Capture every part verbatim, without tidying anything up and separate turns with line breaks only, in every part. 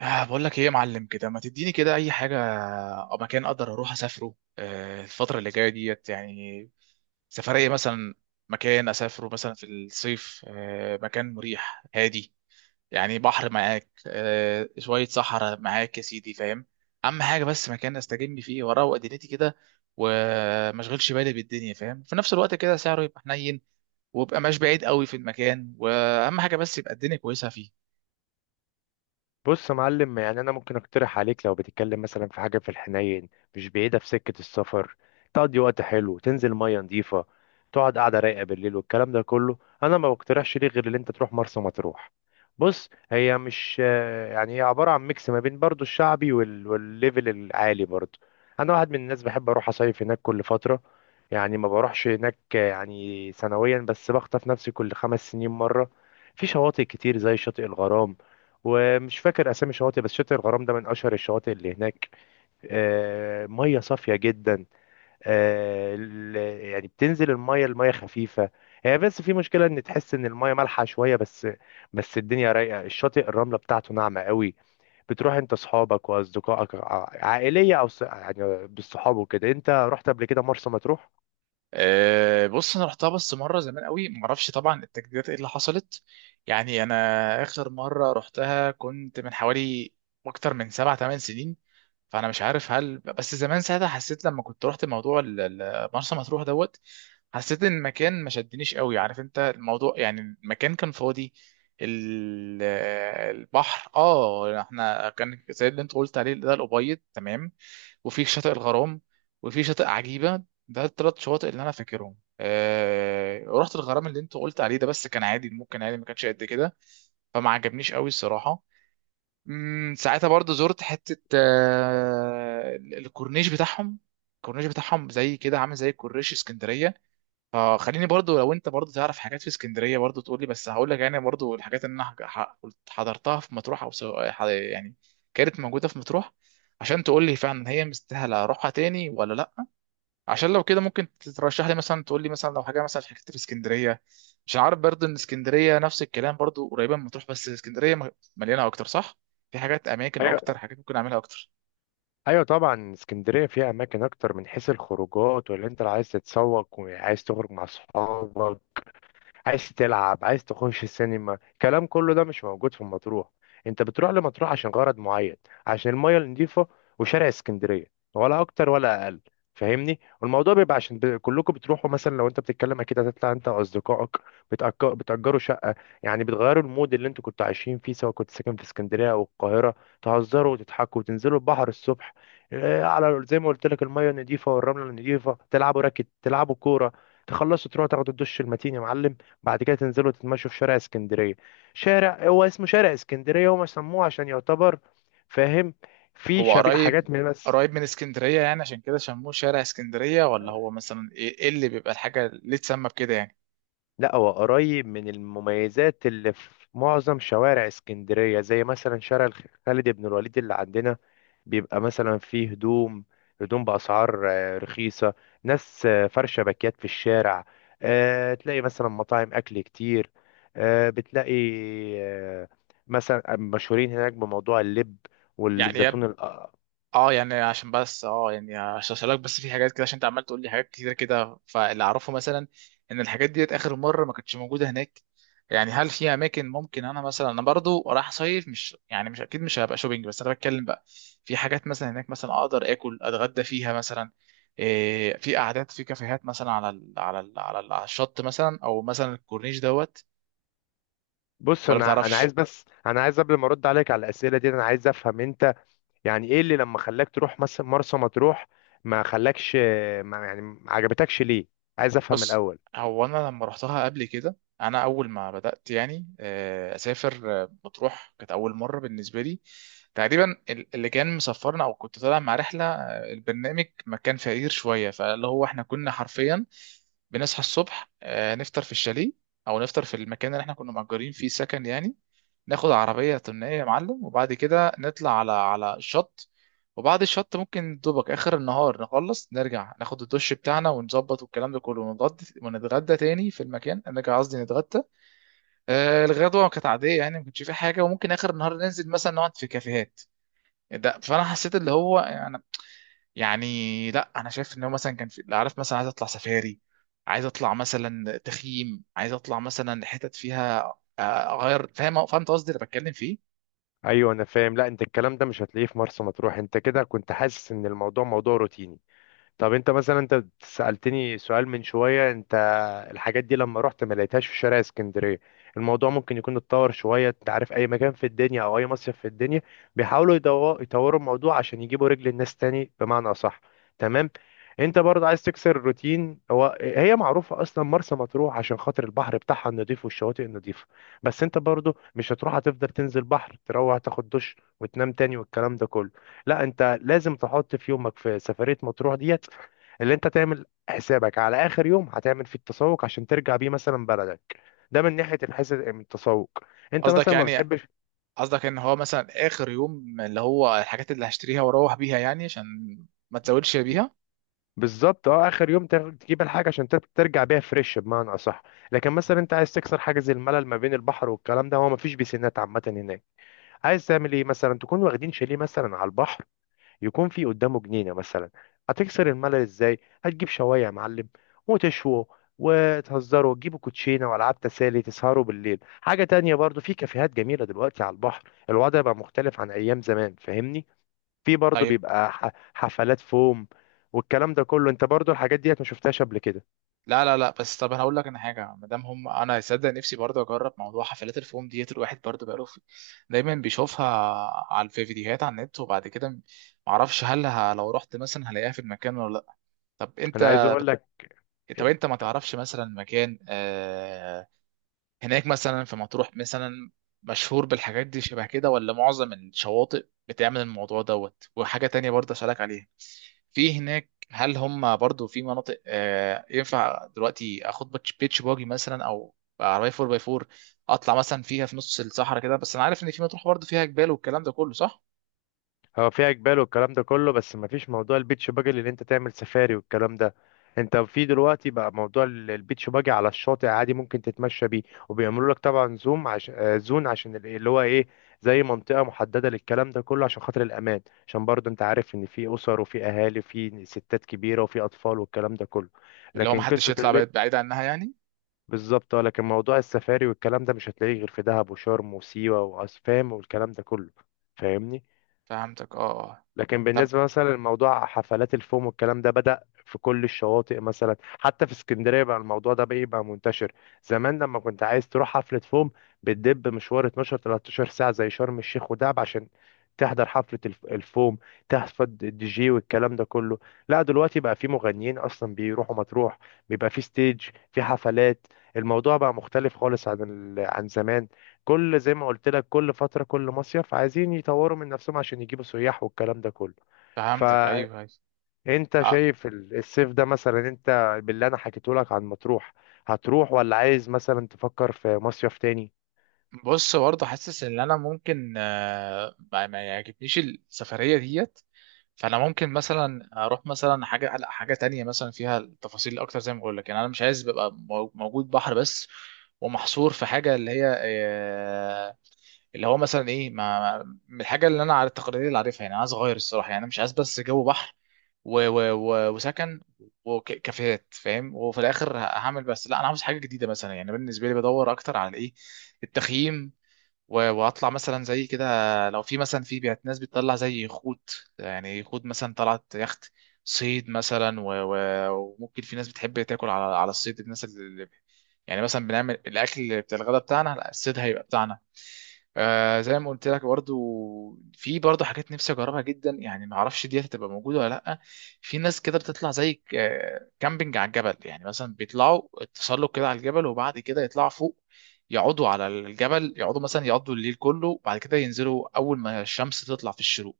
آه بقول لك ايه يا معلم كده، ما تديني كده اي حاجه او مكان اقدر اروح اسافره، آه الفتره اللي جايه ديت يعني، سفريه مثلا. مكان اسافره مثلا في الصيف، آه مكان مريح هادي، يعني بحر معاك، آه شويه صحراء معاك، يا سيدي، فاهم. اهم حاجه بس مكان استجم فيه واروق دنيتي كده، وما اشغلش بالي بالدنيا، فاهم، في نفس الوقت كده سعره يبقى حنين، ويبقى مش بعيد قوي في المكان، واهم حاجه بس يبقى الدنيا كويسه فيه.
بص يا معلم، يعني انا ممكن اقترح عليك لو بتتكلم مثلا في حاجه في الحنين، مش بعيده في سكه السفر، تقضي وقت حلو، تنزل ميه نظيفه، تقعد قاعده رايقه بالليل والكلام ده كله. انا ما بقترحش ليه غير ان انت تروح مرسى مطروح. بص، هي مش آه، يعني هي عباره عن ميكس ما بين برضو الشعبي وال... والليفل العالي برضو. انا واحد من الناس بحب اروح اصيف هناك كل فتره، يعني ما بروحش هناك آه، يعني سنويا، بس بخطف نفسي كل خمس سنين مره. في شواطئ كتير زي شاطئ الغرام، ومش فاكر اسامي شواطئ بس شاطئ الغرام ده من اشهر الشواطئ اللي هناك. آه، ميه صافيه جدا. آه، ال- يعني بتنزل الميه الميه خفيفه. هي بس في مشكله ان تحس ان الميه مالحه شويه بس، بس الدنيا رايقه، الشاطئ الرمله بتاعته ناعمه قوي. بتروح انت اصحابك واصدقائك ع- عائليه او ص- يعني بالصحاب وكده. انت رحت قبل كده مرسى مطروح؟
أه، بص انا رحتها بس مره زمان قوي، ما اعرفش طبعا التجديدات ايه اللي حصلت. يعني انا اخر مره رحتها كنت من حوالي اكتر من سبع ثمان سنين. فانا مش عارف، هل بس زمان ساعتها حسيت لما كنت رحت موضوع ال- ال- مرسى مطروح دوت، حسيت ان المكان ما شدنيش قوي. عارف انت الموضوع، يعني المكان كان فاضي. ال- البحر اه احنا كان زي اللي انت قلت عليه ده، الابيض تمام. وفي شاطئ الغرام، وفي شاطئ عجيبه، ده الثلاث شواطئ اللي انا فاكرهم. أه... رحت الغرام اللي انت قلت عليه ده بس كان عادي، ممكن عادي، ما كانش قد كده. فما عجبنيش قوي الصراحه. امم ساعتها برضو زرت حتة، آه، الكورنيش بتاعهم. الكورنيش بتاعهم زي كده عامل زي كورنيش اسكندرية. فخليني برضو لو انت برضو تعرف حاجات في اسكندرية برضو تقولي، بس هقول لك يعني برضو الحاجات اللي انا ح- ح- قلت- حضرتها في مطروح، او سواء ح- يعني كانت موجودة في مطروح، عشان تقولي فعلا هي مستاهلة اروحها تاني ولا لا. عشان لو كده ممكن ترشح لي مثلا، تقول لي مثلا لو حاجه مثلا حكيت في اسكندريه. مش عارف برضه ان اسكندريه نفس الكلام برضه، قريبه من مطروح، بس اسكندريه م- مليانه اكتر، صح؟ في حاجات، اماكن اكتر،
ايوه.
حاجات ممكن اعملها اكتر.
ايوه طبعا، اسكندريه فيها اماكن اكتر من حيث الخروجات، ولا انت اللي عايز تتسوق وعايز تخرج مع اصحابك، عايز تلعب، عايز تخش السينما، الكلام كله ده مش موجود في مطروح. انت بتروح لمطروح عشان غرض معين: عشان المية النظيفة وشارع اسكندرية، ولا اكتر ولا اقل. فاهمني؟ والموضوع بيبقى عشان ب... كلكم بتروحوا. مثلا لو انت بتتكلم، اكيد هتطلع انت واصدقائك، بتأك... بتأجروا شقة، يعني بتغيروا المود اللي انتوا كنتوا عايشين فيه، سواء كنت ساكن في اسكندرية او القاهرة. تهزروا وتضحكوا وتنزلوا البحر الصبح، اه، على زي ما قلت لك، المية النظيفة والرملة النظيفة، تلعبوا راكت، تلعبوا كورة، تخلصوا تروحوا تاخدوا الدش المتين يا معلم. بعد كده تنزلوا تتمشوا في شارع اسكندرية. شارع هو اسمه شارع اسكندرية، هم سموه عشان يعتبر، فاهم، في
هو
شبيه
قريب،
حاجات من، بس
قريب من اسكندريه يعني عشان كده سموه شارع اسكندريه، ولا هو مثلا ايه، إيه اللي بيبقى الحاجه ليه تسمى بكده يعني؟
لا، هو قريب من المميزات اللي في معظم شوارع اسكندرية، زي مثلا شارع الخ- خالد بن الوليد اللي عندنا. بيبقى مثلا فيه هدوم هدوم بأسعار آه، رخيصة، ناس آه، فرشة باكيات في الشارع، آه، تلاقي مثلا مطاعم أكل كتير، آه، بتلاقي آه، مثلا مشهورين هناك بموضوع اللب
يعني
والزيتون الأ-
اه يعني عشان بس اه يعني عشان اسالك، بس في حاجات كده عشان انت عمال تقول لي حاجات كتير كده. فاللي اعرفه مثلا ان الحاجات ديت اخر مره ما كانتش موجوده هناك. يعني هل في اماكن، ممكن انا مثلا انا برضو رايح صيف، مش يعني مش اكيد مش هبقى شوبينج بس، انا بتكلم بقى. في حاجات مثلا هناك مثلا اقدر اكل اتغدى فيها مثلا. إيه، في قعدات في كافيهات مثلا على ال على ال على, ال على الشط مثلا، او مثلا الكورنيش دوت،
بص،
ولا
انا انا عايز
بتعرفش؟
بس انا عايز قبل ما ارد عليك على الاسئله دي انا عايز افهم انت يعني ايه اللي لما خلاك تروح مثلا مرسى مطروح ما خلاكش ما يعني ما عجبتكش ليه عايز افهم
بص،
الاول
هو انا لما رحتها قبل كده، انا اول ما بدات يعني آه، اسافر، آه، مطروح كانت اول مره بالنسبه لي. تقريبا ال- اللي كان مسافرنا او كنت طالع مع رحله، آه، البرنامج ما كان فقير شويه، فاللي هو احنا كنا حرفيا بنصحى الصبح، آه، نفطر في الشاليه او نفطر في المكان اللي احنا كنا مأجرين فيه سكن يعني. ناخد عربية طنية يا معلم، وبعد كده نطلع على على الشط. وبعد الشط ممكن دوبك آخر النهار نخلص نرجع، ناخد الدش بتاعنا ونظبط والكلام ده كله، ونتغدى، ونتغدى تاني في المكان، نرجع قصدي نتغدى. آه الغدوة كانت عادية يعني ما كانش في حاجة، وممكن آخر النهار ننزل مثلا نقعد في كافيهات. ده فأنا حسيت اللي هو يعني، يعني لا أنا شايف إن هو مثلا كان في، عارف مثلا عايز أطلع سفاري، عايز أطلع مثلا تخييم، عايز أطلع مثلا حتت فيها آه، أغير، فاهم، فهمت قصدي اللي بتكلم فيه.
ايوه انا فاهم لا انت الكلام ده مش هتلاقيه في مرسى مطروح انت كده كنت حاسس ان الموضوع موضوع روتيني طب انت مثلا انت سألتني سؤال من شوية انت الحاجات دي لما رحت ما لقيتهاش في شارع اسكندرية الموضوع ممكن يكون اتطور شوية انت عارف اي مكان في الدنيا او اي مصيف في الدنيا بيحاولوا يدو- يطوروا الموضوع عشان يجيبوا رجل الناس تاني، بمعنى اصح. تمام؟ انت برضه عايز تكسر الروتين. هو هي معروفة اصلا مرسى مطروح عشان خاطر البحر بتاعها النضيف والشواطئ النضيفة، بس انت برضه مش هتروح هتفضل تنزل بحر تروح تاخد دش وتنام تاني والكلام ده كله. لا، انت لازم تحط في يومك في سفرية مطروح دي اللي انت تعمل حسابك على اخر يوم هتعمل فيه التسوق عشان ترجع بيه مثلا بلدك. ده من ناحيه الحساب من التسوق. انت
قصدك
مثلا ما
يعني
بتحبش،
قصدك ان هو مثلا اخر يوم اللي هو الحاجات اللي هشتريها واروح بيها يعني عشان ما تزودش بيها.
بالظبط اه، اخر يوم تاخد- تجيب الحاجه عشان تر- ترجع بيها فريش، بمعنى اصح. لكن مثلا انت عايز تكسر حاجز الملل ما بين البحر والكلام ده. هو ما فيش بيسينات عامه هناك، عايز تعمل ايه؟ مثلا تكون واخدين شاليه مثلا على البحر، يكون في قدامه جنينة مثلا. هتكسر الملل ازاي؟ هتجيب شواية يا معلم وتشووا وتهزروا وتجيبوا كوتشينة وألعاب تسالي، تسهروا بالليل. حاجة تانية، برضو في كافيهات جميلة دلوقتي على البحر. الوضع بقى مختلف عن أيام زمان، فاهمني. في برضو
طيب.
بيبقى ح- حفلات فوم والكلام ده كله. انت برضو الحاجات ديت ما شفتهاش قبل كده؟
لا لا لا، بس طب انا هقول لك انا حاجه، ما دام هم، انا صدق نفسي برضه اجرب موضوع حفلات الفوم ديت. الواحد برضه بقاله في... دايما بيشوفها على في فيديوهات على النت، وبعد كده ما اعرفش هل ه... لو رحت مثلا هلاقيها في المكان ولا لا. طب
انا عايز
انت
اقول لك.
طب انت ما تعرفش مثلا مكان، آه، هناك مثلا في مطروح مثلا مشهور بالحاجات دي شبه كده، ولا معظم الشواطئ بتعمل الموضوع دوت؟ وحاجة تانية برضه أسألك عليها، في هناك هل هم برضه في مناطق، آه، ينفع دلوقتي اخد بيتش بيتش باجي مثلا، او عربية أربعة باي أربعة اطلع مثلا فيها في نص الصحراء كده؟ بس انا عارف ان في مطروح برضه فيها جبال والكلام ده كله، صح؟
هو فيها جبال والكلام ده كله، بس مفيش موضوع البيتش باجي اللي انت تعمل سفاري والكلام ده. انت في دلوقتي بقى موضوع ال- البيتش باجي على الشاطئ عادي، ممكن تتمشى بيه، وبيعملوا لك طبعا زوم عشان آه، زون، عشان ال- اللي هو ايه زي منطقة محددة للكلام ده كله عشان خاطر الأمان. عشان برضه انت عارف ان في أسر وفي أهالي وفي ستات كبيرة وفي أطفال والكلام ده كله.
اللي هو
لكن
محدش
قصة
يطلع
اللي،
بعيد بعيد عنها يعني.
بالظبط اه. لكن موضوع السفاري والكلام ده مش هتلاقيه غير في دهب وشرم وسيوة وأسفام والكلام ده كله، فاهمني.
فهمتك اه آه.
لكن
طب
بالنسبة مثلا لموضوع حفلات الفوم والكلام ده، بدأ في كل الشواطئ، مثلا حتى في اسكندرية بقى الموضوع ده بقى يبقى منتشر. زمان لما كنت عايز تروح حفلة فوم، بتدب مشوار اتناشر تلتاشر ساعة زي شرم الشيخ ودهب عشان تحضر حفلة الف- الفوم، تحفظ الدي جي والكلام ده كله. لا دلوقتي بقى في مغنيين أصلا بيروحوا مطروح، بيبقى في ستيج، في حفلات. الموضوع بقى مختلف خالص عن ال- عن زمان. كل، زي ما قلت لك، كل فترة كل مصيف عايزين يطوروا من نفسهم عشان يجيبوا سياح والكلام ده كله.
فهمتك
فانت
ايوه ايوه. آه،
شايف ال- الصيف ده مثلا؟ انت باللي انا حكيته لك عن مطروح، هتروح ولا عايز مثلا تفكر في مصيف تاني؟
بص برضه حاسس ان انا ممكن، آه، ما ما يعجبنيش السفريه ديت. فانا ممكن مثلا اروح مثلا حاجه لا حاجه تانية مثلا فيها التفاصيل اكتر. زي ما بقول لك يعني انا مش عايز ببقى مو- موجود بحر بس، ومحصور في حاجه اللي هي آه، اللي هو مثلا ايه ما ما- من الحاجه اللي انا على التقارير اللي عارفها يعني. أنا عايز اغير الصراحه، يعني أنا مش عايز بس جو بحر و و و وسكن وكافيهات، فاهم، وفي الاخر هعمل بس. لا انا عاوز حاجه جديده مثلا، يعني بالنسبه لي بدور اكتر على ايه، التخييم و- واطلع مثلا زي كده، لو في مثلا في بيت ناس بتطلع زي يخوت، يعني يخوت مثلا طلعت يخت، صيد مثلا و... و... وممكن في ناس بتحب تاكل على على الصيد، الناس اللي يعني مثلا بنعمل الاكل بتاع الغداء بتاعنا لا، الصيد هيبقى بتاعنا. آه زي ما قلت لك برضو، في برضو حاجات نفسي اجربها جدا، يعني ما اعرفش دي هتبقى موجوده ولا لا. في ناس كده بتطلع زي ك- آه، كامبينج على الجبل، يعني مثلا بيطلعوا تسلق كده على الجبل وبعد كده يطلعوا فوق، يقعدوا على الجبل، يقعدوا مثلا يقعدوا الليل كله، وبعد كده ينزلوا اول ما الشمس تطلع في الشروق.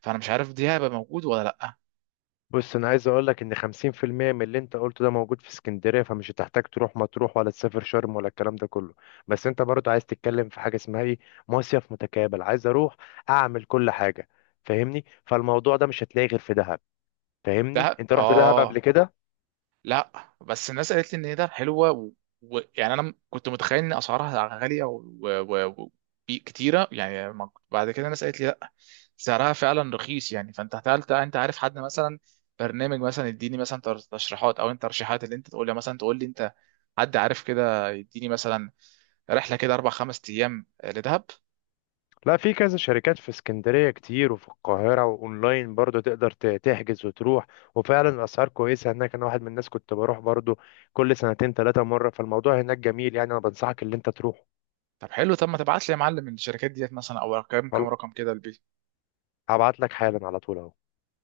فانا مش عارف دي هيبقى موجود ولا لا.
بص، انا عايز اقول لك ان خمسين في المية من اللي انت قلته ده موجود في اسكندرية، فمش هتحتاج تروح مطروح ولا تسافر شرم ولا الكلام ده كله. بس انت برضه عايز تتكلم في حاجة اسمها ايه؟ مصيف متكامل، عايز اروح اعمل كل حاجة، فاهمني. فالموضوع ده مش هتلاقيه غير في دهب. فاهمني؟
دهب
انت رحت دهب قبل
اه،
كده؟
لا بس الناس قالت لي ان هي ده حلوه ويعني، و... و- يعني انا م- كنت متخيل ان اسعارها غاليه و... و... و... في- كتيره يعني ما- بعد كده الناس قالت لي لا سعرها فعلا رخيص يعني. فانت هتقلت انت عارف حد مثلا برنامج مثلا يديني مثلا تر- تشريحات، او انت ترشيحات اللي انت تقول لي مثلا، تقول لي انت حد عارف كده يديني مثلا رحله كده اربع خمس ايام لدهب.
لا، في كذا شركات في اسكندرية كتير وفي القاهرة، وأونلاين برضو تقدر ت- تحجز وتروح، وفعلا الأسعار كويسة هناك. أنا واحد من الناس كنت بروح برضو كل سنتين تلاتة مرة. فالموضوع هناك جميل، يعني أنا بنصحك اللي أنت تروح.
طب حلو، طب ما تبعت لي يا معلم الشركات ديت مثلا، او كام كام رقم كده؟
هبعت لك حالا على طول أهو.